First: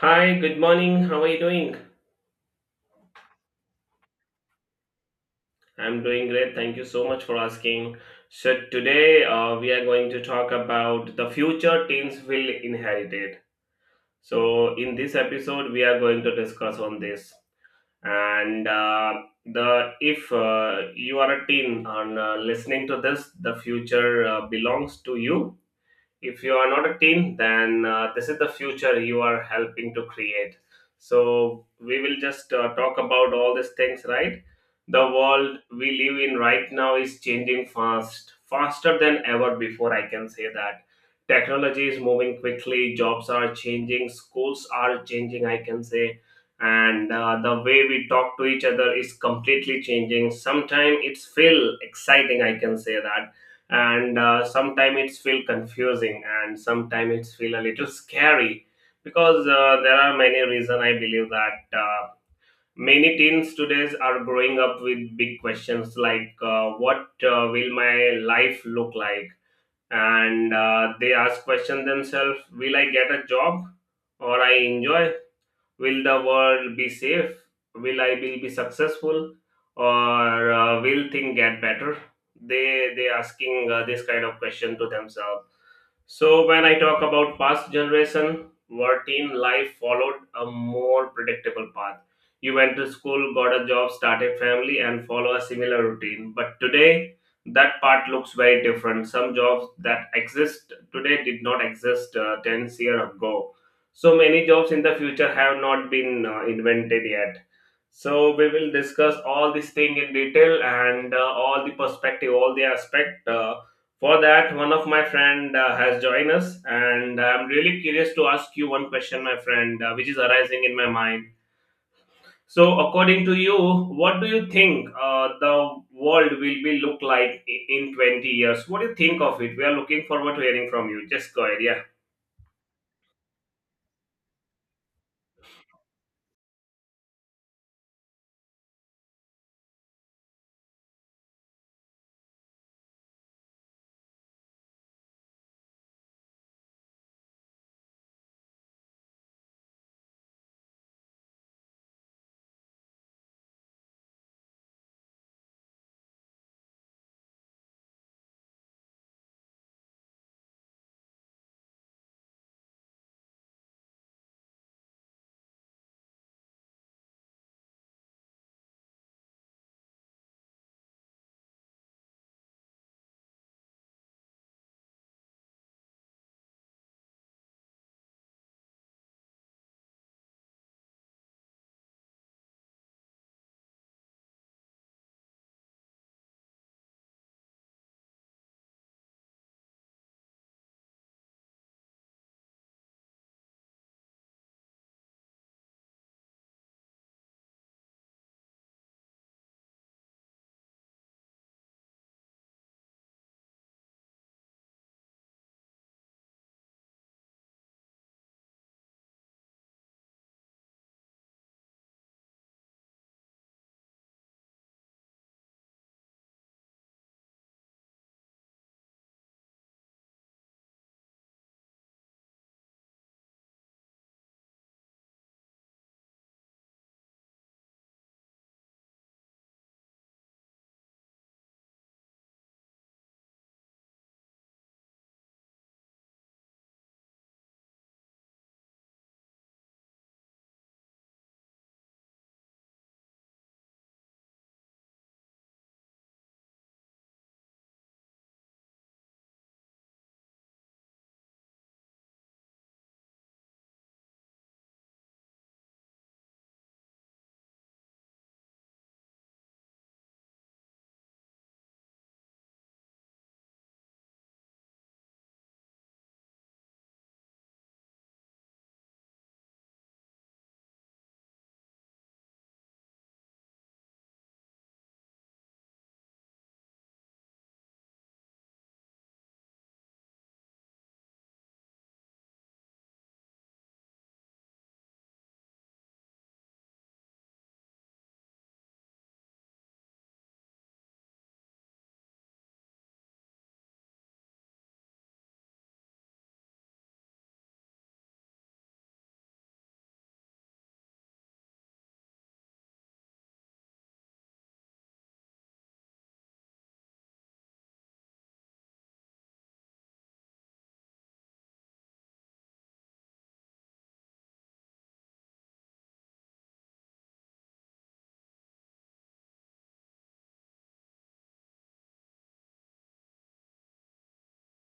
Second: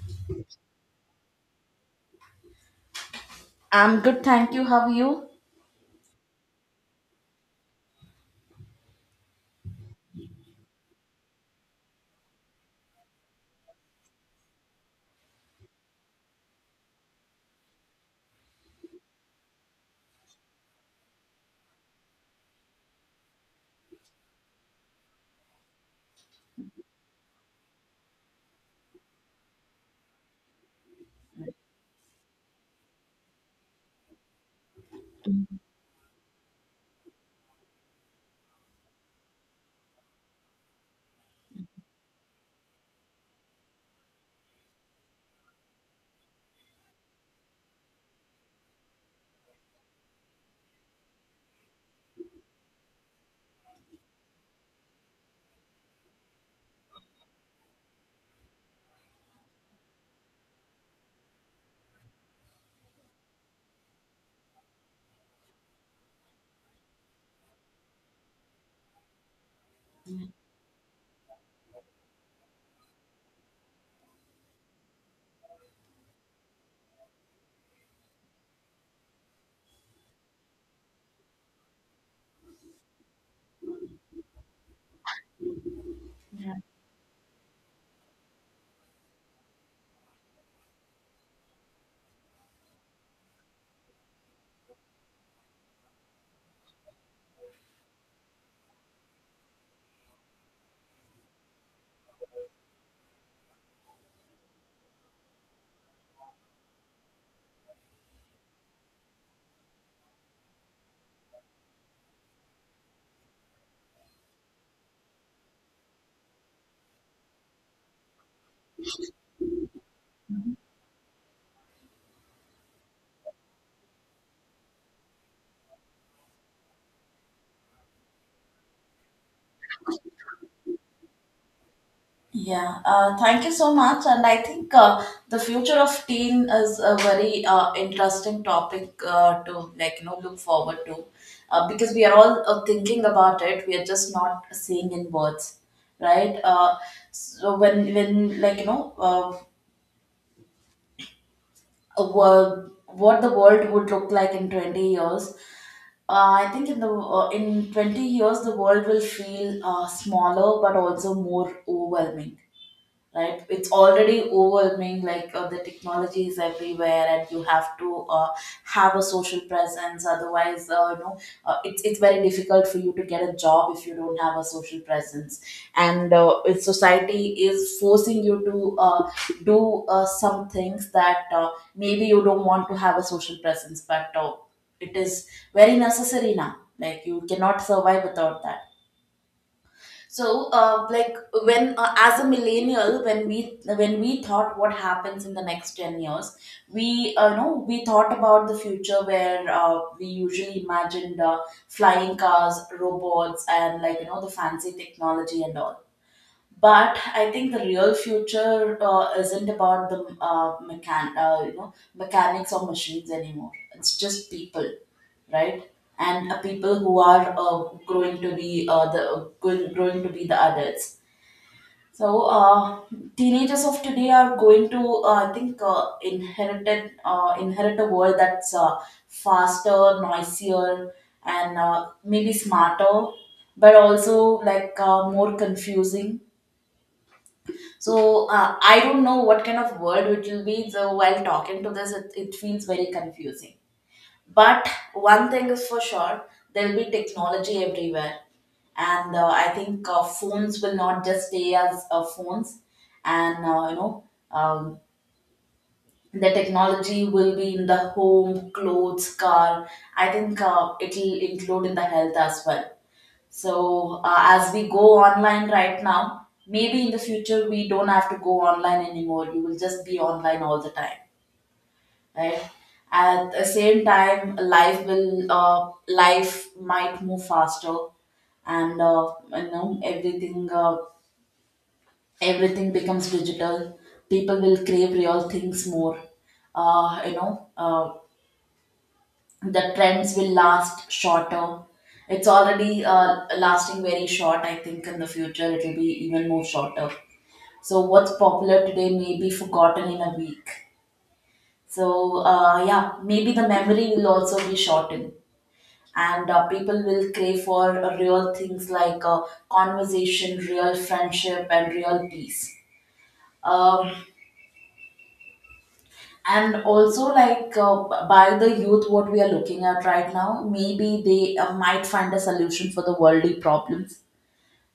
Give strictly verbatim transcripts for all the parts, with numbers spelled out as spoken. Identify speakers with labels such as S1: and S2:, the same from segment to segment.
S1: Hi, good morning. How are you doing?
S2: I'm good, thank you. How are you?
S1: I'm doing great. Thank you so much for asking. So, today uh, we are going to talk about the future teens will inherit it. So, in this episode, we are going to discuss on this. And uh, the if uh, you are a teen and uh, listening to this, the future uh, belongs to you. If you are not a team, then uh, this is the future you are helping to create. So we will just uh, talk about all these things, right? The world we live in right now is changing fast faster than ever before, I can say that. Technology is moving quickly, jobs are changing, schools are changing, I can say. And uh, the way we talk to each other is completely changing. Sometimes it's feel exciting, I can say that. And uh, sometimes it's feel confusing, and sometimes it's feel a little scary, because uh, there are many reasons I believe that. Uh, many teens today are growing up with big questions like, uh, what uh, will my life look like? And uh, they ask question themselves, will I get a job or I enjoy? Will the world be safe? Will I be, be successful? Or uh, will things get better? They they asking uh, this kind of question to themselves. So
S2: Yeah.
S1: when I talk about past generation, routine life followed a more predictable path. You went to school, got a job, started family, and follow a similar routine. But today, that part looks very different. Some jobs that exist today did not exist uh, ten years ago. So many jobs in the future have not been uh, invented yet. So we will discuss all this thing in detail, and uh, all the perspective, all the aspect. Uh, for that, one of my friend uh, has joined us, and I'm really curious to ask you one question, my friend, uh, which is arising in my mind. So, according to you, what do you think uh, the world will be look like i- in twenty years? What do you think of it? We are looking forward to hearing from you. Just go ahead, yeah.
S2: Yeah, uh, Thank you so much. And I think uh, the future of teen is a very uh, interesting topic uh, to like you know look forward to, uh, because we are all uh, thinking about it. We are just not seeing in words, right? Uh, so when when like you know uh, A world, what the world would look like in twenty years. Uh, I think in the uh, in twenty years the world will feel uh, smaller but also more overwhelming. Right, it's already overwhelming. Like uh, the technology is everywhere and you have to uh, have a social presence. Otherwise uh, you know uh, it's, it's very difficult for you to get a job if you don't have a social presence, and uh, if society is forcing you to uh, do uh, some things that uh, maybe you don't want to have a social presence, but uh, it is very necessary now. Like, you cannot survive without that. So uh, like when uh, as a millennial, when we when we thought what happens in the next ten years, we uh, know we thought about the future where uh, we usually imagined uh, flying cars, robots, and like you know the fancy technology and all. But I think the real future uh, isn't about the uh, mechan- uh, you know mechanics or machines anymore. It's just people, right? And uh, people who are uh, growing to be uh, the uh, going, growing to be the adults. So uh, teenagers of today are going to, uh, I think, uh, inherited uh, inherit a world that's uh, faster, noisier, and uh, maybe smarter, but also like uh, more confusing. So uh, I don't know what kind of word it will be. So while talking to this, it, it feels very confusing. But one thing is for sure, there will be technology everywhere, and uh, I think uh, phones will not just stay as uh, phones, and uh, you know. Um, the technology will be in the home, clothes, car. I think uh, it will include in the health as well. So uh, as we go online right now, maybe in the future we don't have to go online anymore. You will just be online all the time, right? At the same time, life will uh, life might move faster, and uh, you know everything uh, everything becomes digital. People will crave real things more. Uh, you know, uh, the trends will last shorter. It's already uh, lasting very short. I think in the future it will be even more shorter. So what's popular today may be forgotten in a week. So uh, yeah, maybe the memory will also be shortened, and uh, people will crave for uh, real things like uh, conversation, real friendship, and real peace. Um, and also, like uh, by the youth, what we are looking at right now, maybe they uh, might find a solution for the worldly problems.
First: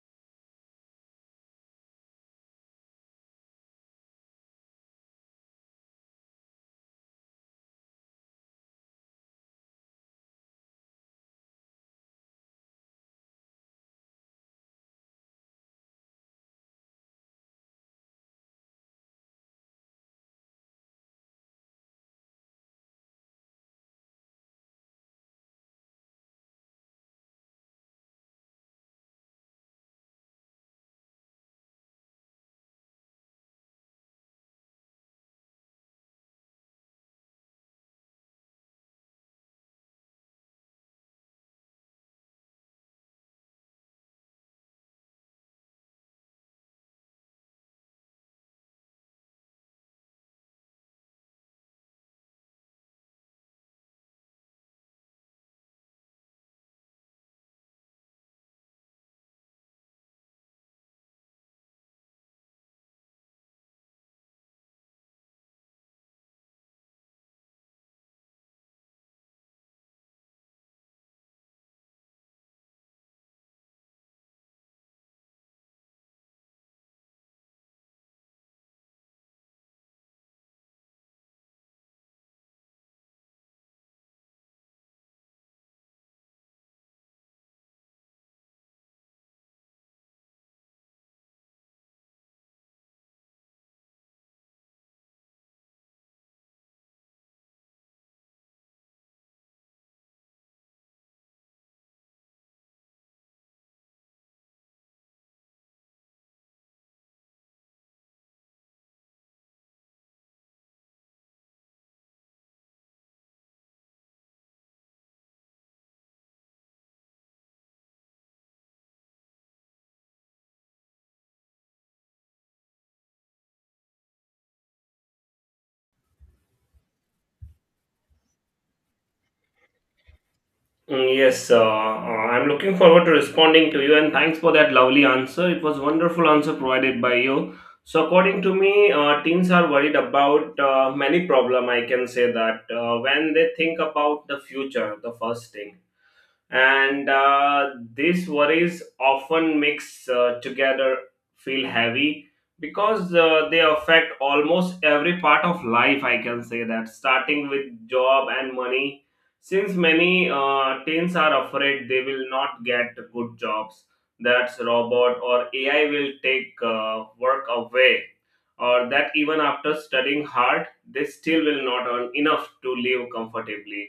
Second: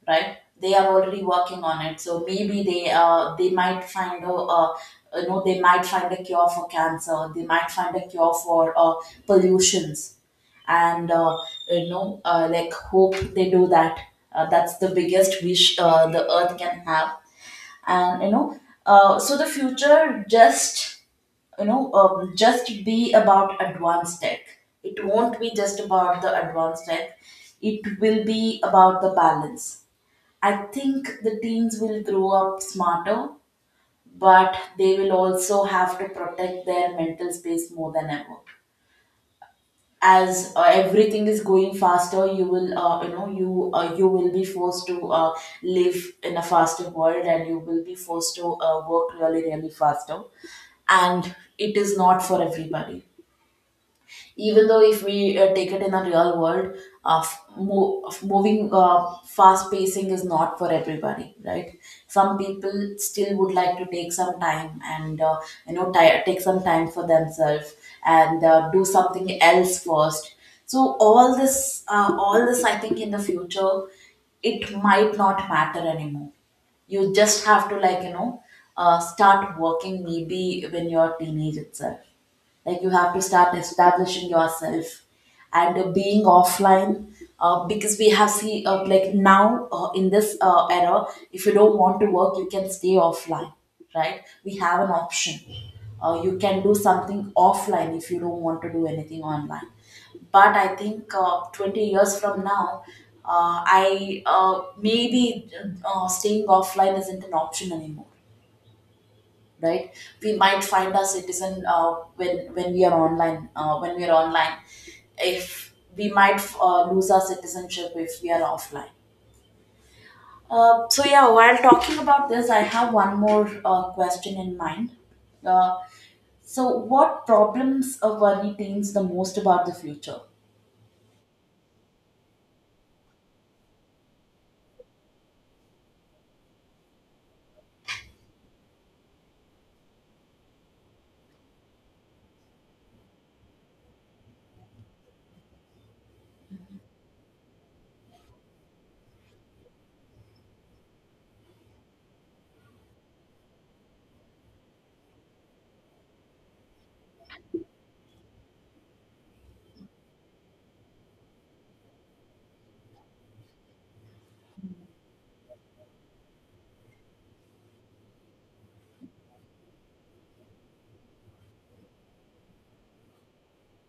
S2: Right, they are already working on it. So maybe they uh, they might find a uh, you know they might find a cure for cancer, they might find a cure for uh, pollutions. And uh, you know uh, like hope they do that. Uh, that's the biggest wish uh, the earth can have. And you know uh, so the future just you know um, just be about advanced tech. It won't be just about the advanced tech, it will be about the balance. I think the teens will grow up smarter, but they will also have to protect their mental space more than ever. As uh, everything is going faster, you will uh, you know you uh, you will be forced to uh, live in a faster world, and you will be forced to uh, work really really faster. And it is not for everybody. Even though if we uh, take it in the real world, of mo- of moving uh, fast, pacing is not for everybody, right? Some people still would like to take some time and uh, you know ti- take some time for themselves, and uh, do something else first. So all this uh, all this, I think, in the future it might not matter anymore. You just have to like you know uh, start working maybe when you're teenage itself. Like, you have to start establishing yourself, and uh, being offline. Uh, because we have see, uh, like now uh, in this uh, era, if you don't want to work you can stay offline, right? We have an option. Uh, you can do something offline if you don't want to do anything online. But I think uh, twenty years from now, uh, I uh, maybe uh, staying offline isn't an option anymore. Right, we might find our citizen, uh, when when we are online. Uh, when we are online if we might uh, lose our citizenship if we are offline. Uh, so yeah, while talking about this I have one more uh, question in mind. Uh, so what problems uh, worry teens the most about the future?
S1: Mm, Yes, uh, uh, I'm looking forward to responding to you, and thanks for that lovely answer. It was wonderful answer provided by you. So according to me, uh, teens are worried about uh, many problem. I can say that uh, when they think about the future, the first thing. And uh, these worries often mix uh, together, feel heavy, because uh, they affect almost every part of life, I can say that, starting with job and money. Since many uh, teens are afraid they will not get good jobs, that's robot or ai will take uh, work away, or that even after studying hard they still will not earn enough to live comfortably.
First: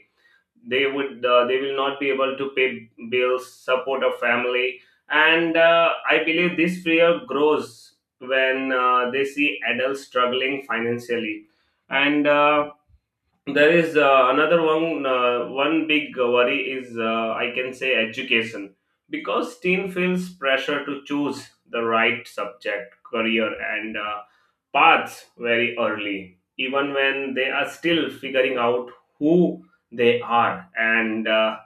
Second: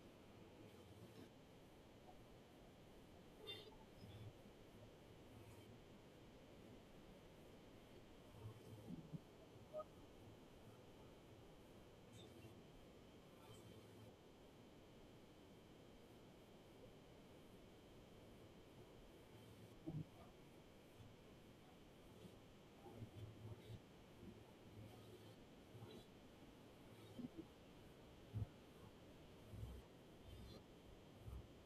S1: They would uh, they will not be able to pay bills, support a family. And uh, I believe this fear grows when uh, they see adults struggling financially. And uh, there is uh, another one. Uh, one big worry is, uh, I can say, education, because teen feels pressure to choose the right subject, career, and uh, paths very early, even when they are still figuring out who they are. And uh,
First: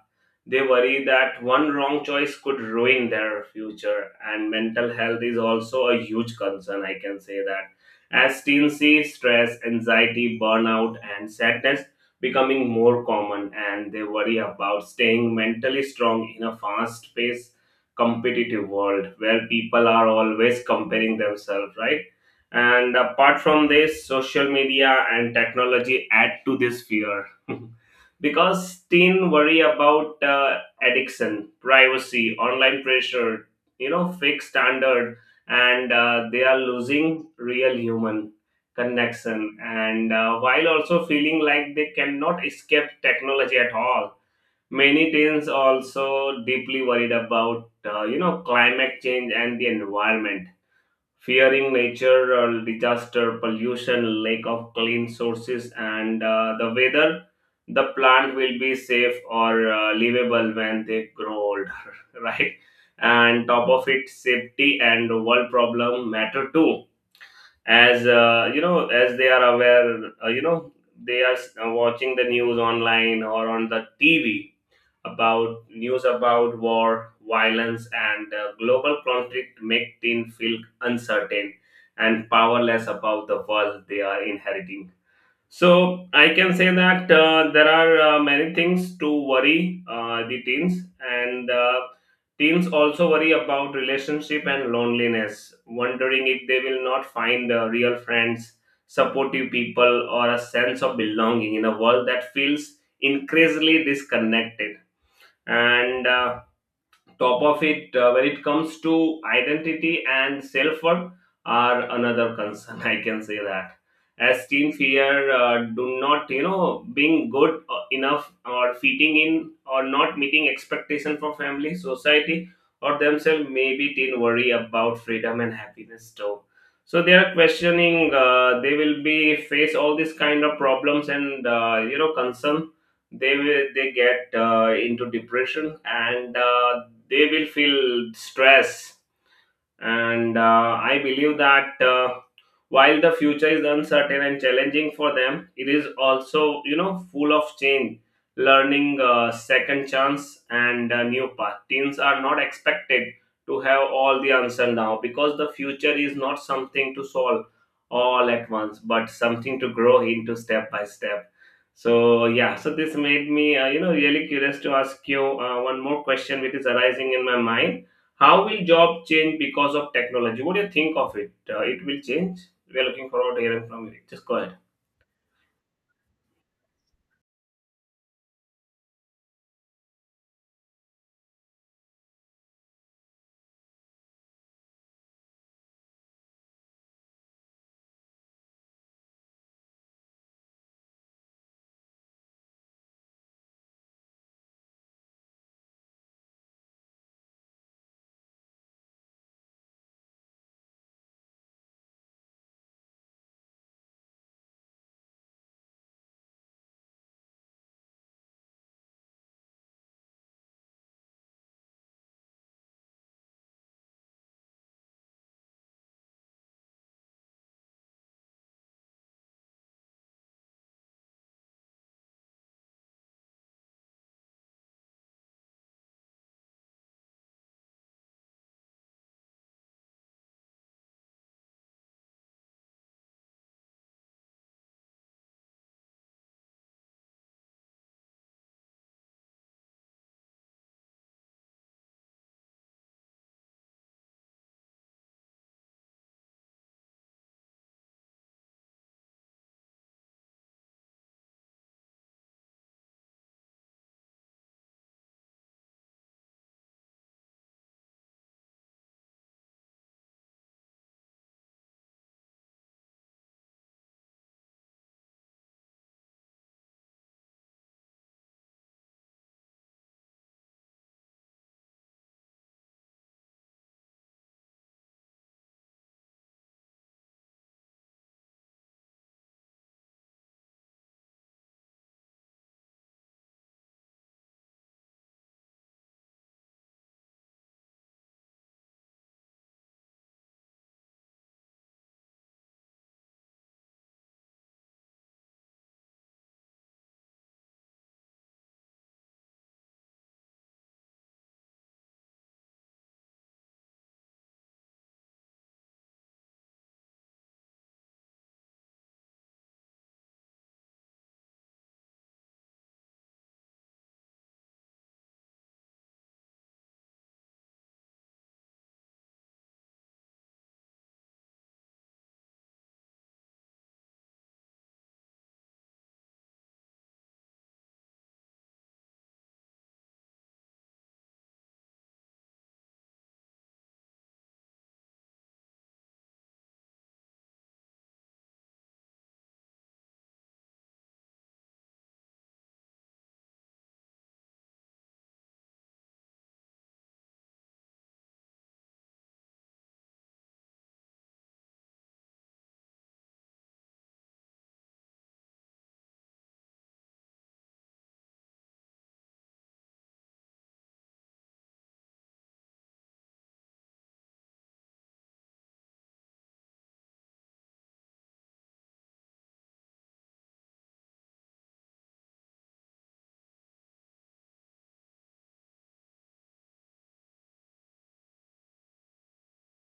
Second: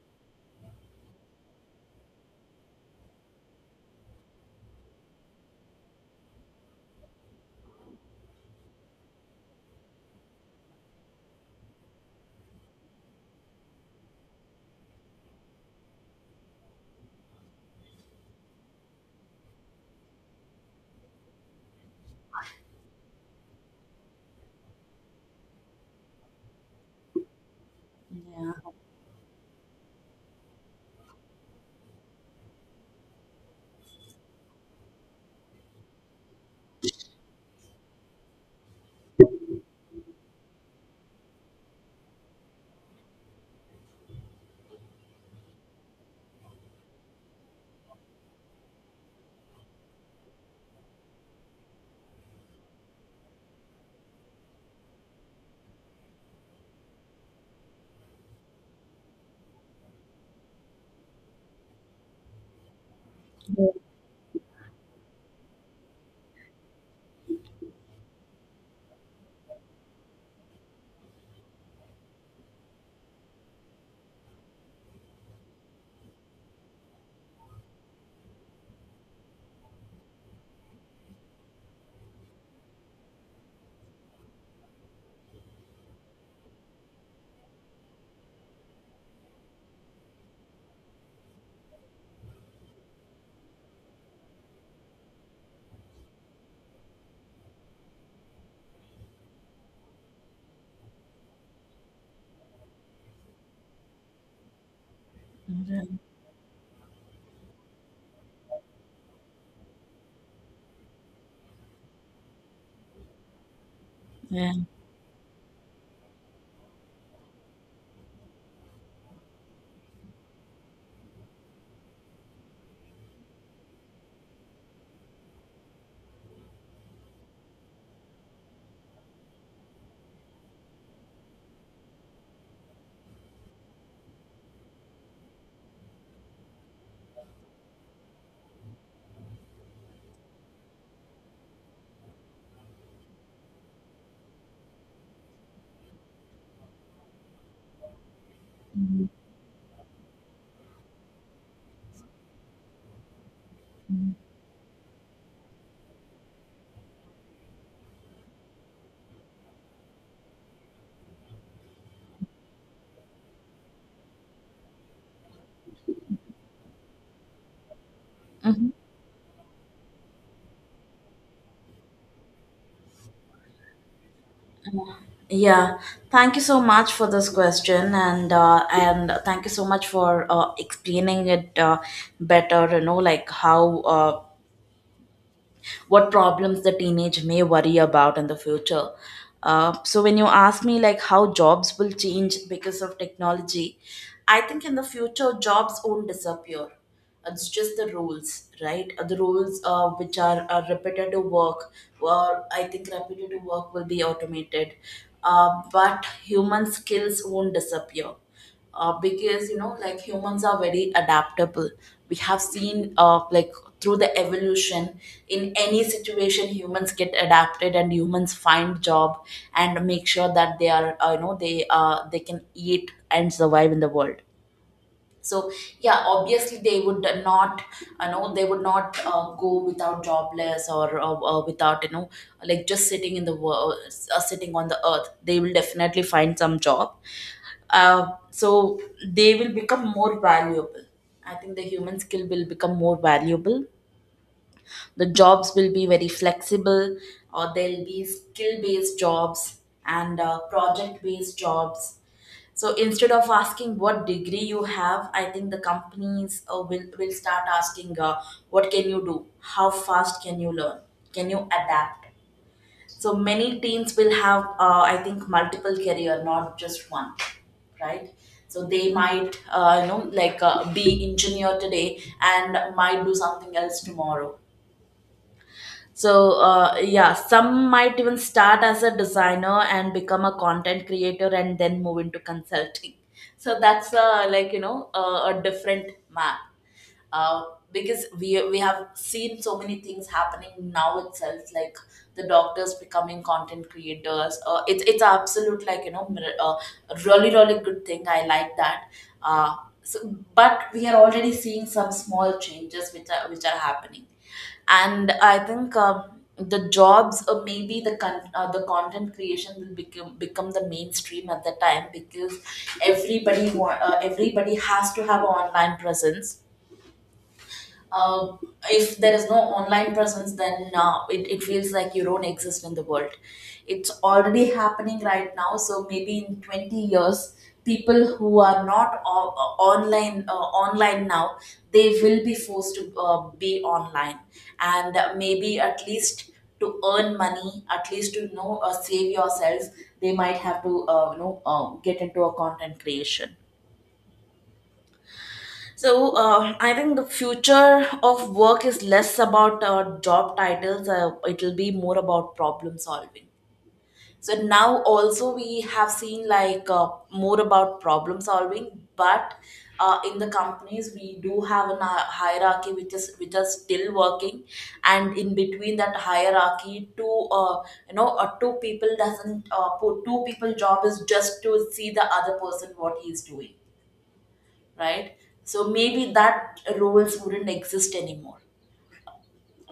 S1: they worry that one wrong choice could ruin their future. And mental health is also a huge concern, I can say that. As teens see stress, anxiety, burnout, and sadness becoming more common, and they worry about staying mentally strong in a fast paced, competitive world where people are always comparing themselves, right? And apart from this, social media and technology add to this fear.
S2: Yeah.
S1: Because teen worry about uh, addiction, privacy, online pressure, you know, fake standards, and uh, they are losing real human connection, and uh, while also feeling like they cannot escape technology at all. Many teens also deeply worried about uh, you know, climate change and the environment, fearing natural disaster, pollution, lack of clean sources, and uh, the weather, the plant will be safe or uh, livable when they grow older, right? And top of it, safety and world problem matter too. As uh, you know, as they are aware, uh, you know, they are s- uh, watching the news online or on the T V, about news about war, violence, and uh, global conflict make teen feel uncertain and powerless about the world they are inheriting. So I can say that uh, there are uh, many things to worry uh, the teens. And uh, teens also worry about relationship and loneliness, wondering if they will not find uh, real friends, supportive people, or a sense of belonging in a world that feels increasingly disconnected. And uh, top of it, uh, when it comes to identity and self worth are another concern, I can say that, as
S2: Yeah.
S1: teens here uh, do not you know being good uh, enough or fitting in or not meeting expectation for family society or themselves. Maybe teen worry about freedom and happiness too. So they are questioning, uh, they will be face all these kind of problems and uh, you know, concern. They will they get uh, into depression, and uh, they will feel stress. And uh, I believe that uh, while the future is uncertain and challenging for them, it is also you know full of change, learning, uh, second chance, and uh, new path. Teens are not expected to have all the answer now, because the future is not something to solve all at once, but something to grow into step by step. So yeah, so this made me uh, you know really curious to ask you uh, one more question which is arising in my mind. How will job change because of technology? What do you think of it? Uh, it will change. We are looking forward to hearing from you. Just go ahead.
S2: Yeah, Thank you so much for this question, and uh, and thank you so much for uh, explaining it uh, better. You know, like, how uh, what problems the teenage may worry about in the future. Uh, so when you ask me like how jobs will change because of technology, I think in the future jobs won't disappear. It's just the rules, right? Uh, The rules uh, which are uh, repetitive work, or I think repetitive work will be automated. Uh, but human skills won't disappear, uh, because you know like humans are very adaptable. We have seen, uh, like through the evolution, in any situation humans get adapted and humans find job, and make sure that they are, uh, you know they uh, they can eat and survive in the world. So yeah, obviously they would not, you know they would not uh, go without jobless, or uh, uh, without you know like just sitting in the world, uh, sitting on the earth. They will definitely find some job. Uh, so they will become more valuable. I think the human skill will become more valuable. The jobs will be very flexible, or there'll be skill based jobs, and uh, project based jobs. So instead of asking what degree you have, I think the companies uh, will, will start asking, uh, what can you do, how fast can you learn, can you adapt? So many teens will have, uh, I think, multiple career, not just one, right? So they might, uh, you know, like uh, be engineer today and might do something else tomorrow. So uh, yeah, some might even start as a designer and become a content creator and then move into consulting. So that's uh, like you know uh, a different map. Uh, because we we have seen so many things happening now itself, like the doctors becoming content creators. Uh, it's it's absolute, like you know mir- uh, really really good thing. I like that. Uh, so, but we are already seeing some small changes which are which are happening, and I think um, the jobs, or maybe the con- uh, the content creation will become become the mainstream at the time, because everybody wa- uh, everybody has to have an online presence. uh, if there is no online presence, then uh, it, it feels like you don't exist in the world. It's already happening right now, so maybe in twenty years, people who are not o- online uh, online now, they will be forced to uh, be online, and uh, maybe at least to earn money, at least to you know uh, save yourself, they might have to uh, you know uh, get into a content creation. So uh, I think the future of work is less about uh, job titles. Uh, it will be more about problem solving. So now also we have seen like uh, more about problem solving, but uh, in the companies we do have a hierarchy which is which are still working, and in between that hierarchy, two uh, you know uh, two people doesn't uh, put, two people job is just to see the other person what he is doing, right? So maybe that roles wouldn't exist anymore.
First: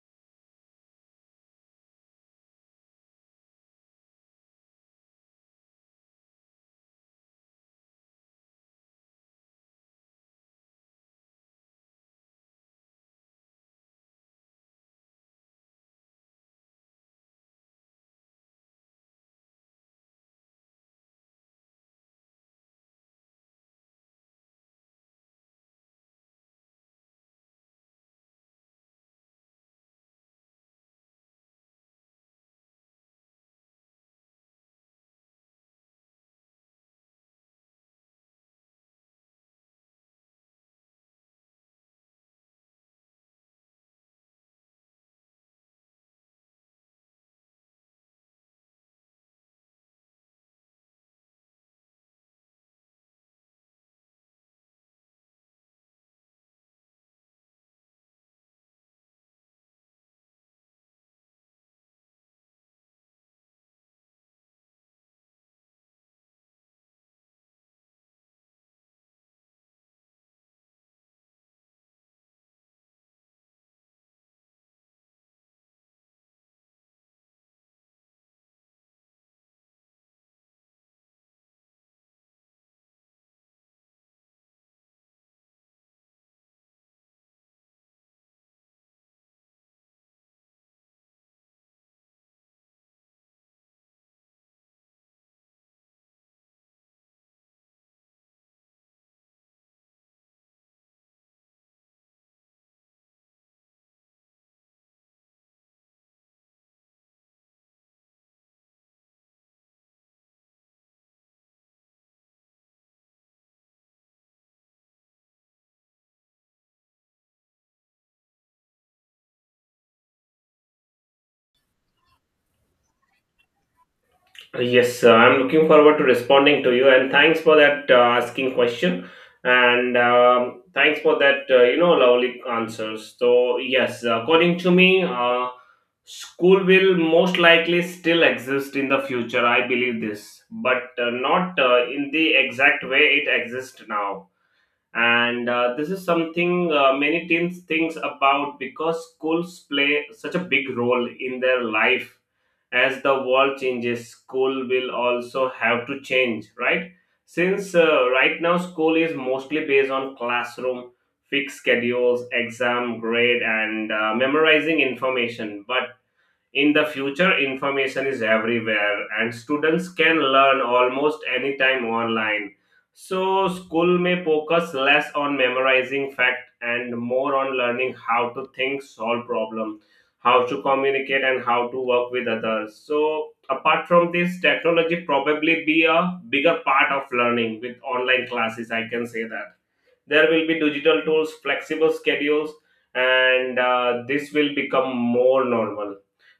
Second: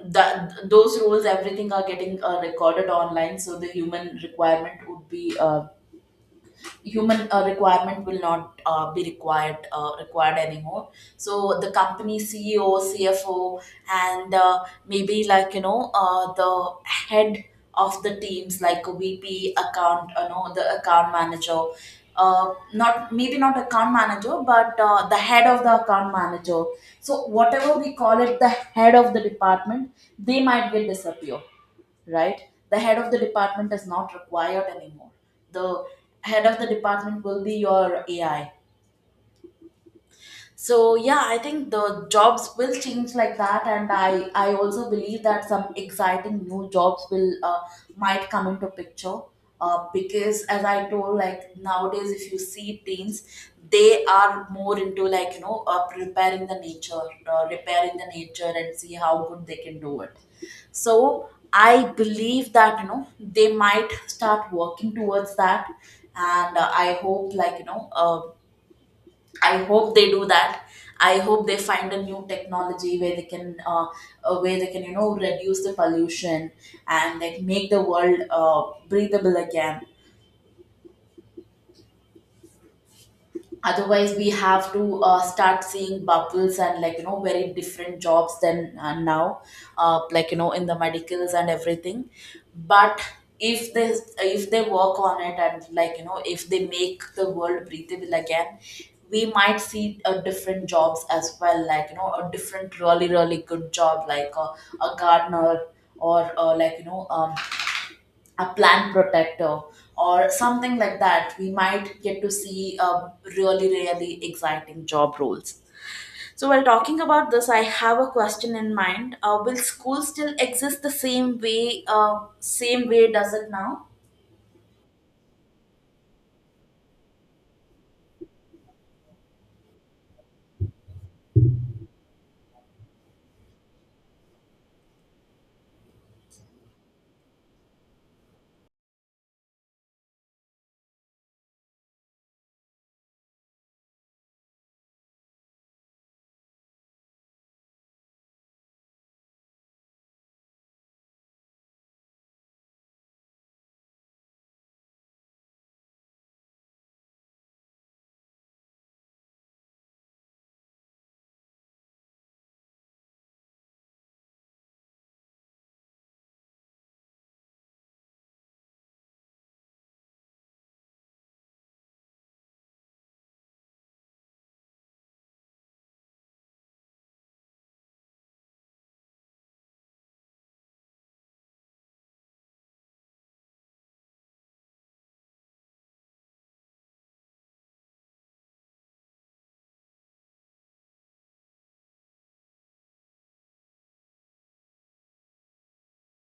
S2: That those roles, everything are getting uh, recorded online, so the human requirement would be uh, human uh, requirement will not uh, be required uh, required anymore. So the company ceo, cfo, and uh, maybe like you know uh, the head of the teams, like vp account, you know the account manager, uh, not maybe not account manager but uh, the head of the account manager, so whatever we call it, the head of the department, they might will disappear, right? The head of the department is not required anymore. The head of the department will be your A I. So yeah, I think the jobs will change like that, and i i also believe that some exciting new jobs will uh, might come into picture uh, because as I told, like nowadays if you see teens, they are more into like you know uh, preparing the nature, uh, repairing the nature and see how good they can do it. So I believe that you know they might start working towards that. And uh, I hope like you know uh, I hope they do that. I hope they find a new technology where they can, uh, uh, where they can, you know, reduce the pollution and like make the world uh, breathable again. Otherwise we have to uh, start seeing bubbles and like you know very different jobs than uh, now, uh, like you know in the medicals and everything. But if they, if they work on it and like you know if they make the world breathable again, we might see uh, different jobs as well, like you know a different really really good job like a, a gardener or uh, like you know um, a plant protector or something like that. We might get to see um, really really exciting job roles. So, while talking about this, I have a question in mind. Uh, will school still exist the same way? Uh, Same way does it now?
S1: Uh, Yes, uh, I'm looking forward to responding to you, and thanks for that uh, asking question, and um, thanks for that uh, you know lovely answers. So yes, according to me, uh, school will most likely still exist in the future. I believe this, but uh, not uh, in the exact way it exists now. And uh, this is something uh, many teens thinks about, because schools play such a big role in their life. As the world changes, school will also have to change, right? Since uh, right now school is mostly based on classroom, fixed schedules, exam grade, and uh, memorizing information. But in the future, information is everywhere and students can learn almost anytime online. So, school may focus less on memorizing fact and more on learning how to think, solve problem, how to communicate and how to work with others. So, apart from this, technology probably be a bigger part of learning with online classes, I can say that. There will be digital tools, flexible schedules, and uh, this will become more normal.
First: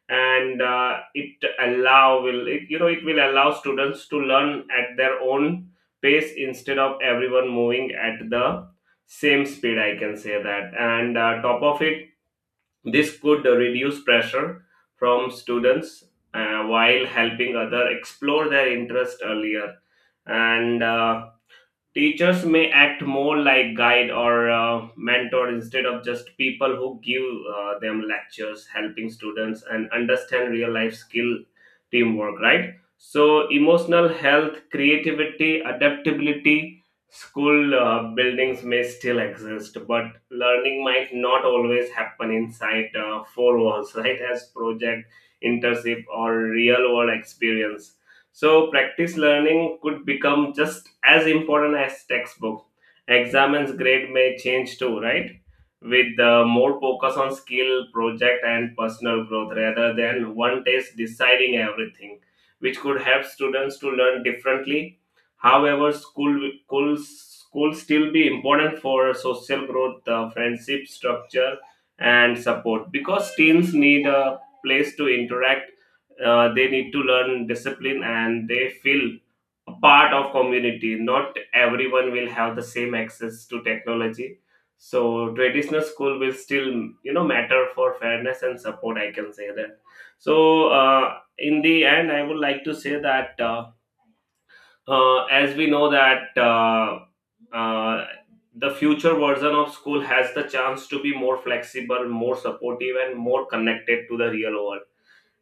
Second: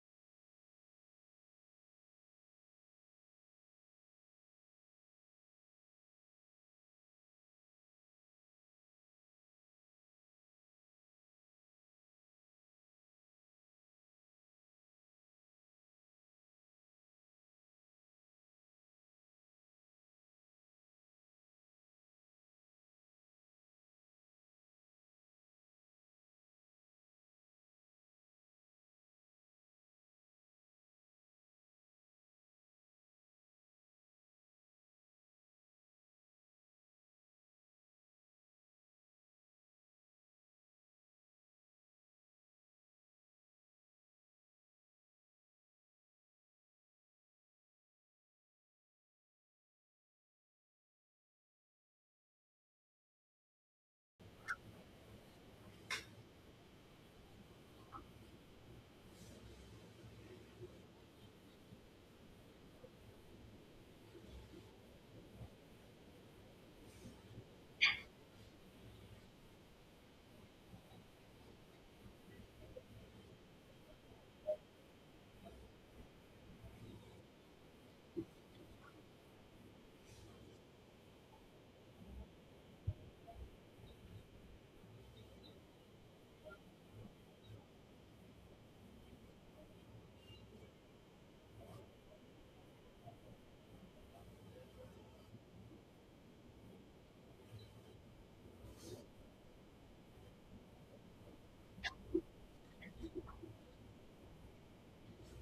S1: And uh, it allow will it, you know, it will allow students to learn at their own pace instead of everyone moving at the same speed, I can say that. And uh, top of it, this could reduce pressure from students, uh, while helping other explore their interest earlier. And uh, teachers may act more like guide or uh, mentor, instead of just people who give uh, them lectures, helping students and understand real life skill, teamwork, right? So, emotional health, creativity, adaptability, school uh, buildings may still exist, but learning might not always happen inside uh, four walls, right? As project, internship, or real world experience. So, practice learning could become just as important as textbook. Examines grade may change too, right? With uh, more focus on skill, project, and personal growth rather than one test deciding everything, which could help students to learn differently. However, school school school still be important for social growth, uh, friendship structure, and support, because teens need a place to interact. Uh, they need to learn discipline and they feel a part of community. Not everyone will have the same access to technology, so traditional school will still you know matter for fairness and support, I can say that. So uh, in the end, I would like to say that, uh, uh, as we know that, uh, uh, the future version of school has the chance to be more flexible, more supportive, and more connected to the real world.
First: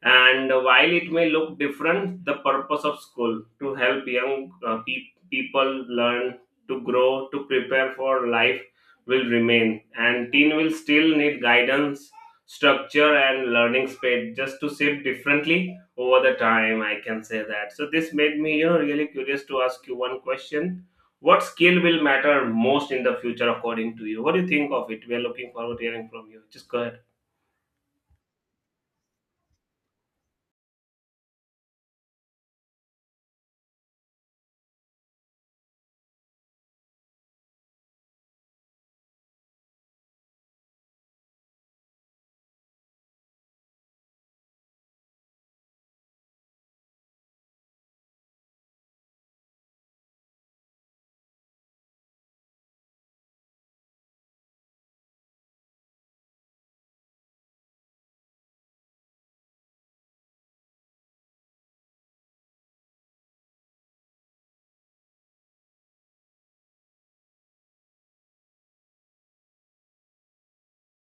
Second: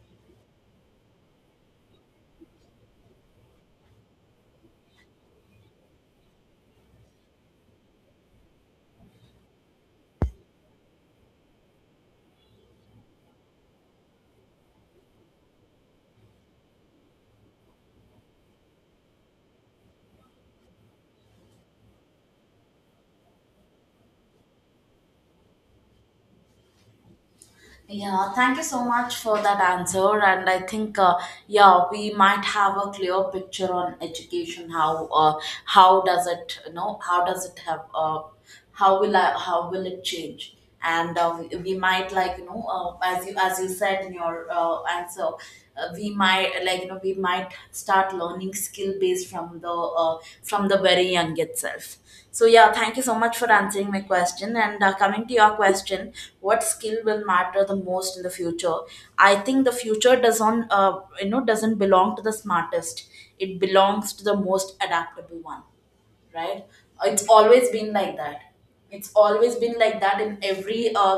S1: And while it may look different, the purpose of school to help young uh, pe- people learn, to grow, to prepare for life will remain. And teen will still need guidance, structure, and learning space, just to shape differently over the time. I can say that. So this made me, you know, really curious to ask you one question. What skill will matter most in the future, according to you? What do you think of it? We are looking forward to hearing from you. Just go ahead.
S2: Yeah, thank you so much for that answer. And I think, uh, yeah, we might have a clear picture on education. How uh, how does it, you know, how does it have, uh, how will I, how will it change? And uh, we we might like, you know, uh, as you as you said in your uh, answer, uh, we might like you know we might start learning skill based from the uh, from the very young itself. So yeah, thank you so much for answering my question. And uh, coming to your question, what skill will matter the most in the future? I think the future doesn't uh, you know doesn't belong to the smartest. It belongs to the most adaptable one, right? It's always been like that. It's always been like that in every uh,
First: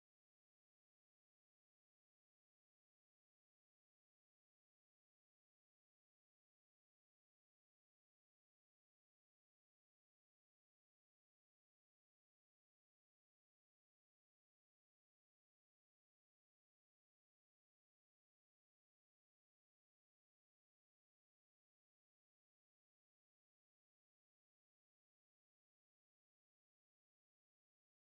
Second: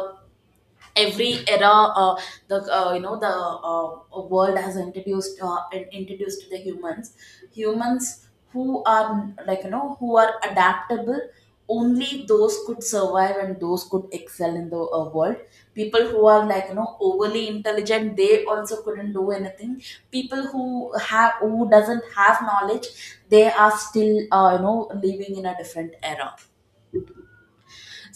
S2: every era. Uh, the uh, you know the uh, world has introduced uh, in- introduced the humans, humans who are like you know who are adaptable. Only those could survive and those could excel in the uh, world. People who are like you know overly intelligent, they also couldn't do anything. People who have, who doesn't have knowledge, they are still uh, you know living in a different era.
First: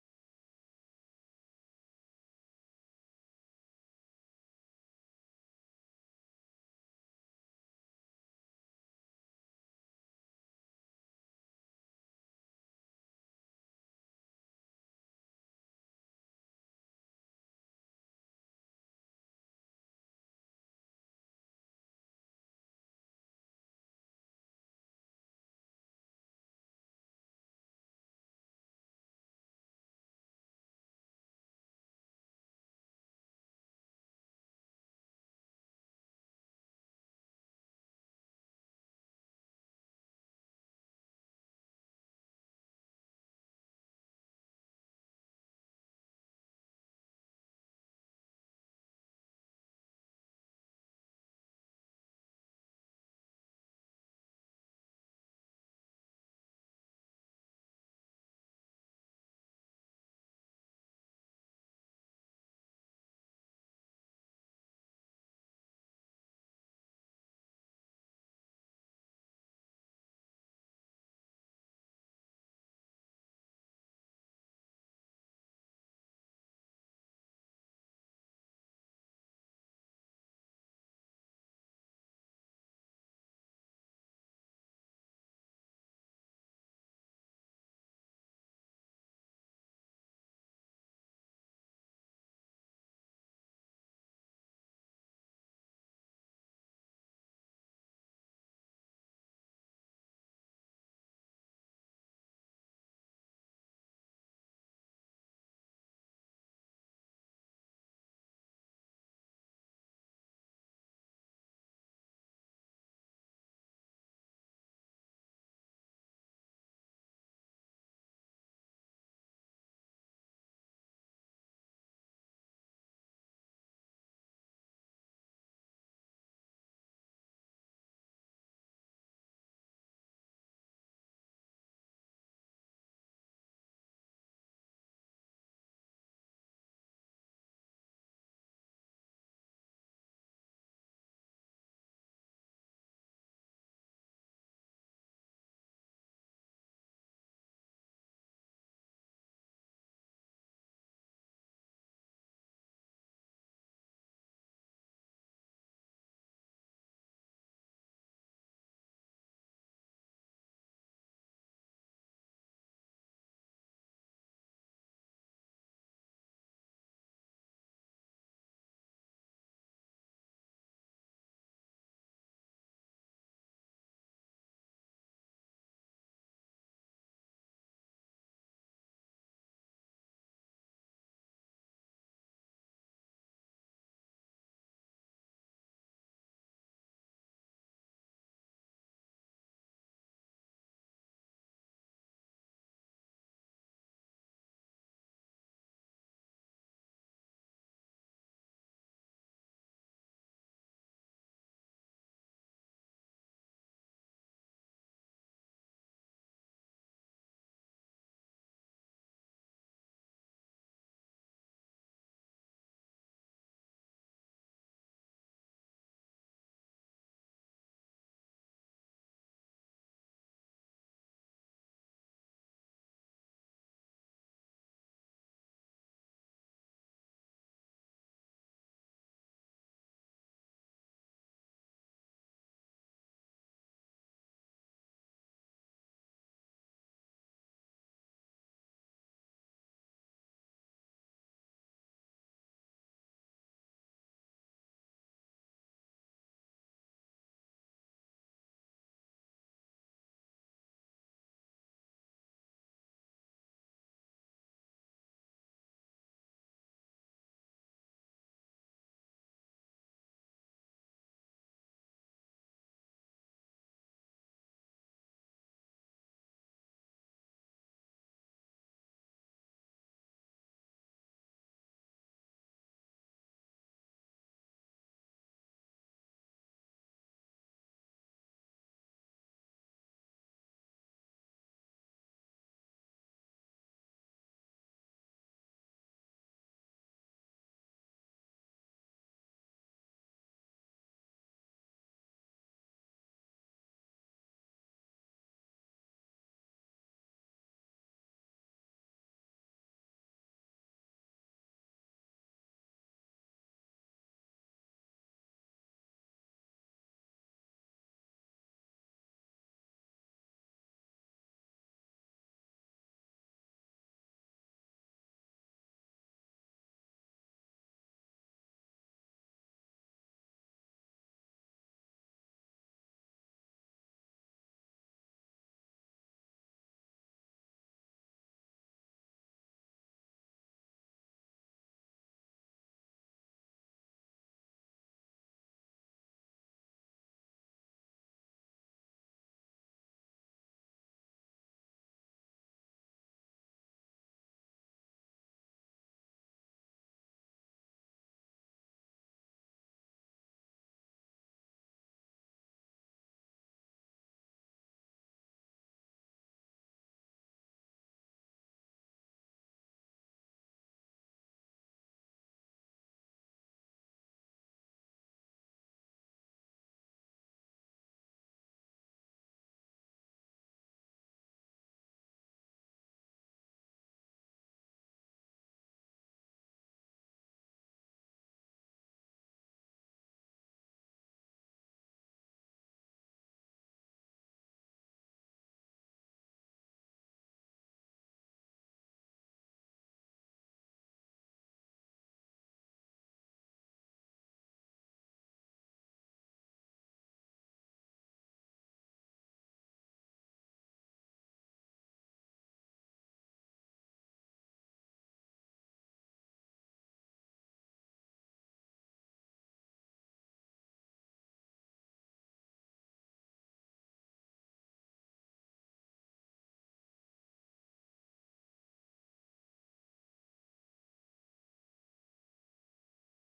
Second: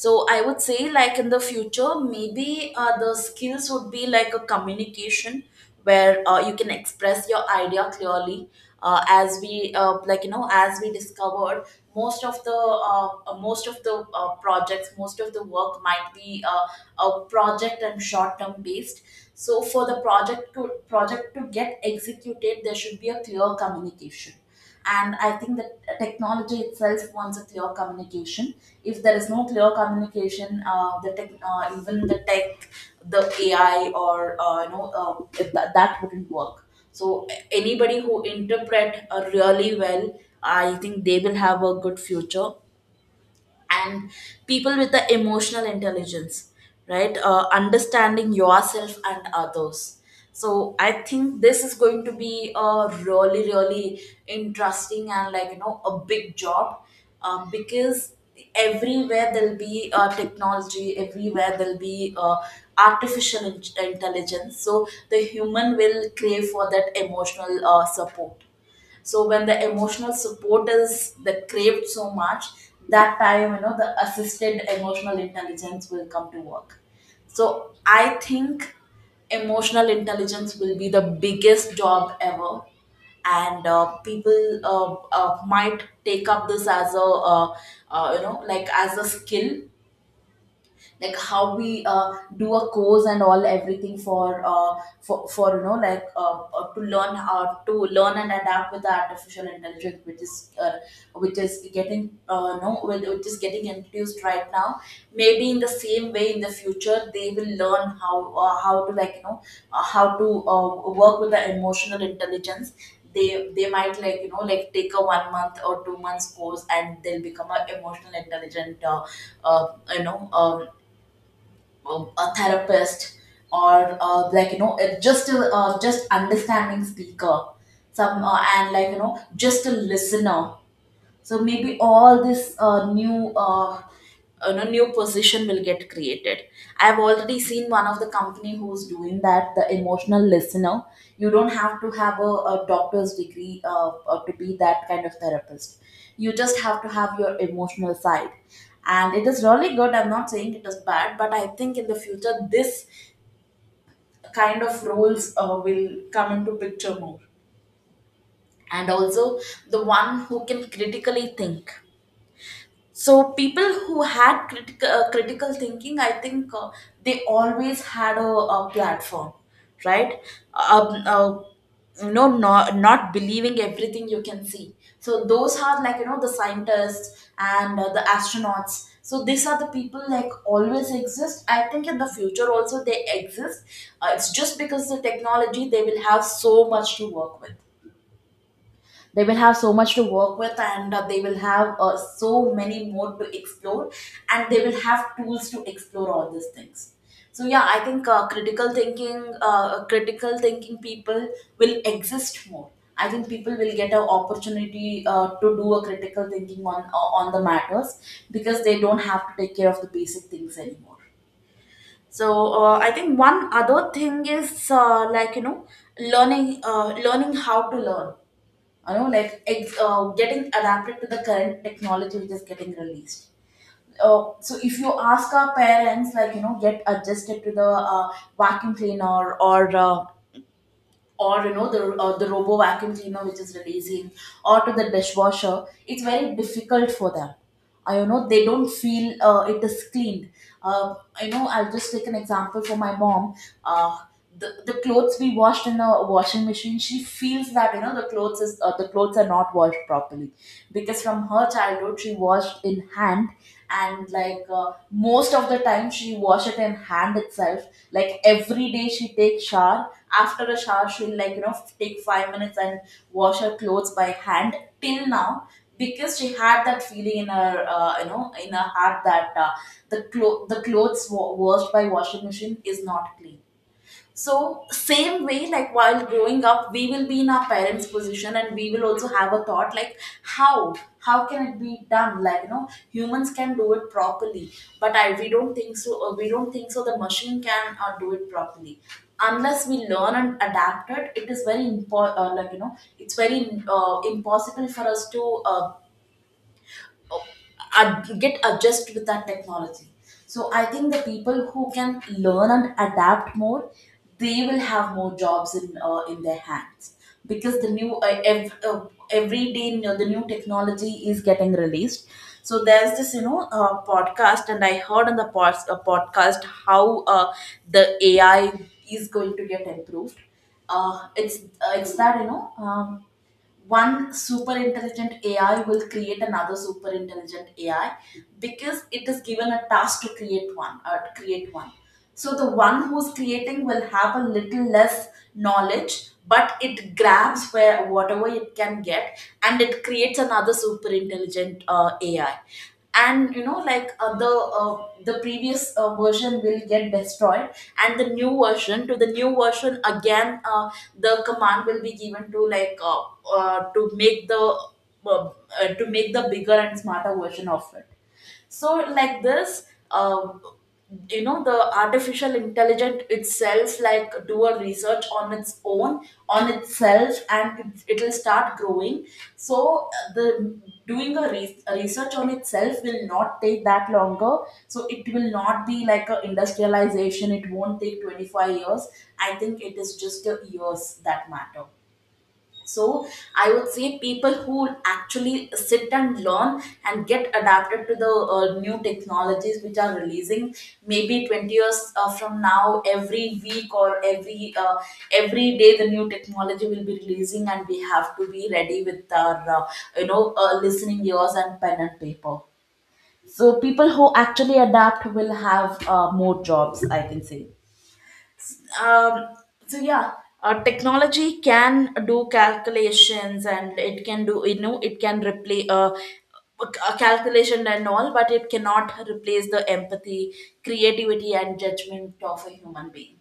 S2: So I would say like in the future maybe uh, the skills would be like a communication, where uh, you can express your idea clearly. Uh, as we uh, like you know as we discovered, most of the uh, uh, most of the uh, projects, most of the work might be uh, a project and short term based. So for the project to project to get executed, there should be a clear communication. And I think that technology itself wants a clear communication. If there is no clear communication, uh, the tech, uh, even the tech, the AI or uh, you know uh, if that that wouldn't work. So anybody who interpret uh, really well, I think they will have a good future. And people with the emotional intelligence, right? Uh, understanding yourself and others. So I think this is going to be a really really interesting and like you know a big job. Um, because everywhere there'll be uh, technology, everywhere there'll be uh, artificial in- intelligence, so the human will crave for that emotional uh, support. So when the emotional support is the craved so much, that time you know the assisted emotional intelligence will come to work. So I think emotional intelligence will be the biggest job ever. And uh, people uh, uh, might take up this as a uh, uh, you know like as a skill. Like how we uh, do a course and all everything for uh, for, for you know like uh, uh, to learn how to learn and adapt with the artificial intelligence, which is uh, which is getting uh, no which which is getting introduced right now. Maybe in the same way in the future they will learn how uh, how to like you know uh, how to uh, work with the emotional intelligence. They they might like you know like take a one month or two months course, and they'll become an emotional intelligent uh, uh, you know um, a a therapist or uh, like you know it- just a uh, just understanding speaker, some uh, and like you know just a listener. So maybe all this uh, new uh, you know, new position will get created. I've already seen one of the company who's doing that, the emotional listener. You don't have to have a, a doctor's degree uh, uh, to be that kind of therapist. You just have to have your emotional side. And it is really good. I'm not saying it is bad, but I think in the future, this kind of roles uh, will come into picture more. And also the one who can critically think. So people who had critical uh, critical thinking, I think uh, they always had a, a platform, right? um, uh, you know, not, not believing everything you can see. So those are like you know the scientists and uh, the astronauts, so these are the people like always exist. I think in the future also they exist. Uh, it's just because the technology they will have so much to work with. They will have so much to work with, and uh, they will have uh, so many more to explore, and they will have tools to explore all these things. So yeah, I think uh, critical thinking uh, critical thinking people will exist more. I think people will get an opportunity uh, to do a critical thinking on uh, on the matters, because they don't have to take care of the basic things anymore. So uh, I think one other thing is uh, like you know learning, uh, learning how to learn. You know like ex- uh, getting adapted to the current technology which is getting released. Uh, so if you ask our parents like you know get adjusted to the uh, vacuum cleaner or uh, or you know the uh, the robo vacuum cleaner which is releasing, or to the dishwasher, it's very difficult for them. Uh, you know they don't feel uh, it is cleaned. uh, you know I'll just take an example for my mom. uh, the, the clothes we washed in a washing machine, she feels that you know the clothes is uh, the clothes are not washed properly, because from her childhood she washed in hand. And like uh, most of the time she wash it in hand itself. Like every day she takes shower, after a shower she'll like you know take five minutes and wash her clothes by hand till now, because she had that feeling in her uh, you know in her heart that uh, the clo- the clothes wa- washed by washing machine is not clean. So, same way, like while growing up, we will be in our parents' position, and we will also have a thought like, how? How can it be done? Like, you know, humans can do it properly, but I we don't think so, or we don't think so the machine can uh, do it properly. Unless we learn and adapt it, it is very important, uh, like, you know, it's very uh, impossible for us to uh, ad- get adjust with that technology. So I think the people who can learn and adapt more, they will have more jobs in uh, in their hands. Because the new uh, ev- uh, every day you know, the new technology is getting released. So there's this you know uh, podcast, and I heard on the pod- uh, podcast how uh, the AI is going to get improved. uh, it's uh, it's that you know um, one super intelligent A I will create another super intelligent A I, because it is given a task to create one or to create one. So the one who's creating will have a little less knowledge, but it grabs where whatever it can get, and it creates another super intelligent uh, A I. And you know like uh, the uh, the previous uh, version will get destroyed, and the new version, to the new version again, uh, the command will be given to like uh, uh, to make the uh, uh, to make the bigger and smarter version of it. So like this, um, you know the artificial intelligence itself like do a research on its own, on itself, and it- it'll start growing. So uh, the doing a, re- a research on itself will not take that longer. So it will not be like a industrialization, it won't take twenty-five years. I think it is just the years that matter. So I would say people who actually sit and learn and get adapted to the uh, new technologies which are releasing. Maybe twenty years uh, from now every week or every uh, every day the new technology will be releasing, and we have to be ready with our uh, you know uh, listening ears and pen and paper. So people who actually adapt will have uh, more jobs I can say. um, so yeah, uh, technology can do calculations and it can do you know it can replace uh, a calculation and all, but it cannot replace the empathy, creativity and judgment of a human being.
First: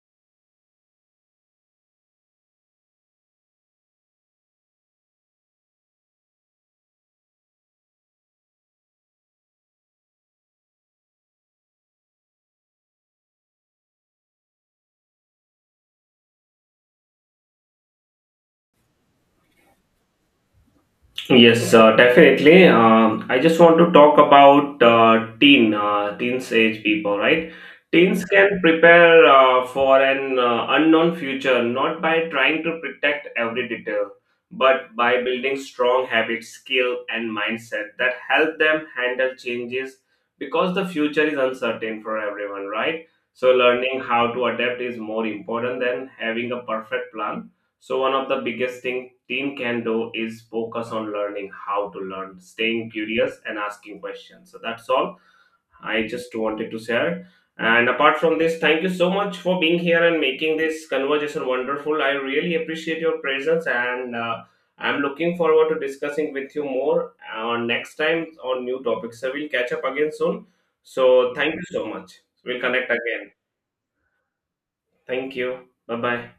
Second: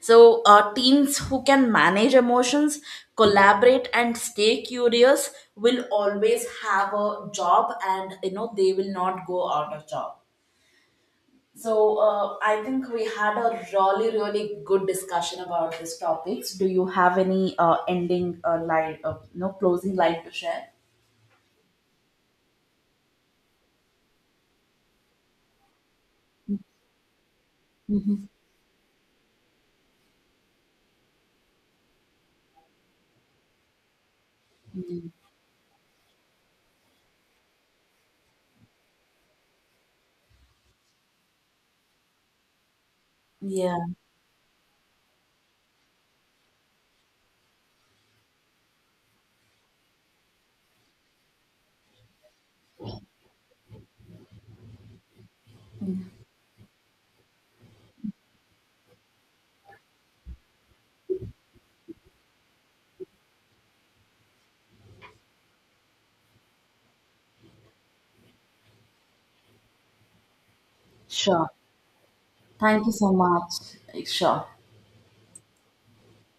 S2: So uh, teens who can manage emotions, collaborate and stay curious will always have a job, and you know they will not go out of job. So uh, I think we had a really, really good discussion about these topics. Do you have any uh, ending uh, line, uh, no closing line to share?
S1: Yes, uh, definitely. Um, I just want to talk about uh, teen, uh, teens age people, right? Teens
S2: Mhm.
S1: can prepare uh, for an uh, unknown future, not by trying to protect every detail, but by building strong habits, skill, and mindset that help them handle changes, because the future is uncertain for everyone, right? So,
S2: Yeah,
S1: learning how to adapt is more important than having a perfect plan. So, one of the biggest things Team Can Do is focus on learning how to learn, staying curious, and asking questions. So that's all. I just wanted to share. And apart from this, thank you so much for being here and making this conversation wonderful. I really appreciate your presence, and uh, I'm looking forward to discussing with you more on next time on new topics. So we'll catch up again soon. So
S2: sure.
S1: thank you so much. We'll
S2: Thank
S1: connect
S2: you so
S1: again.
S2: much. Sure.
S1: Thank you. Bye bye.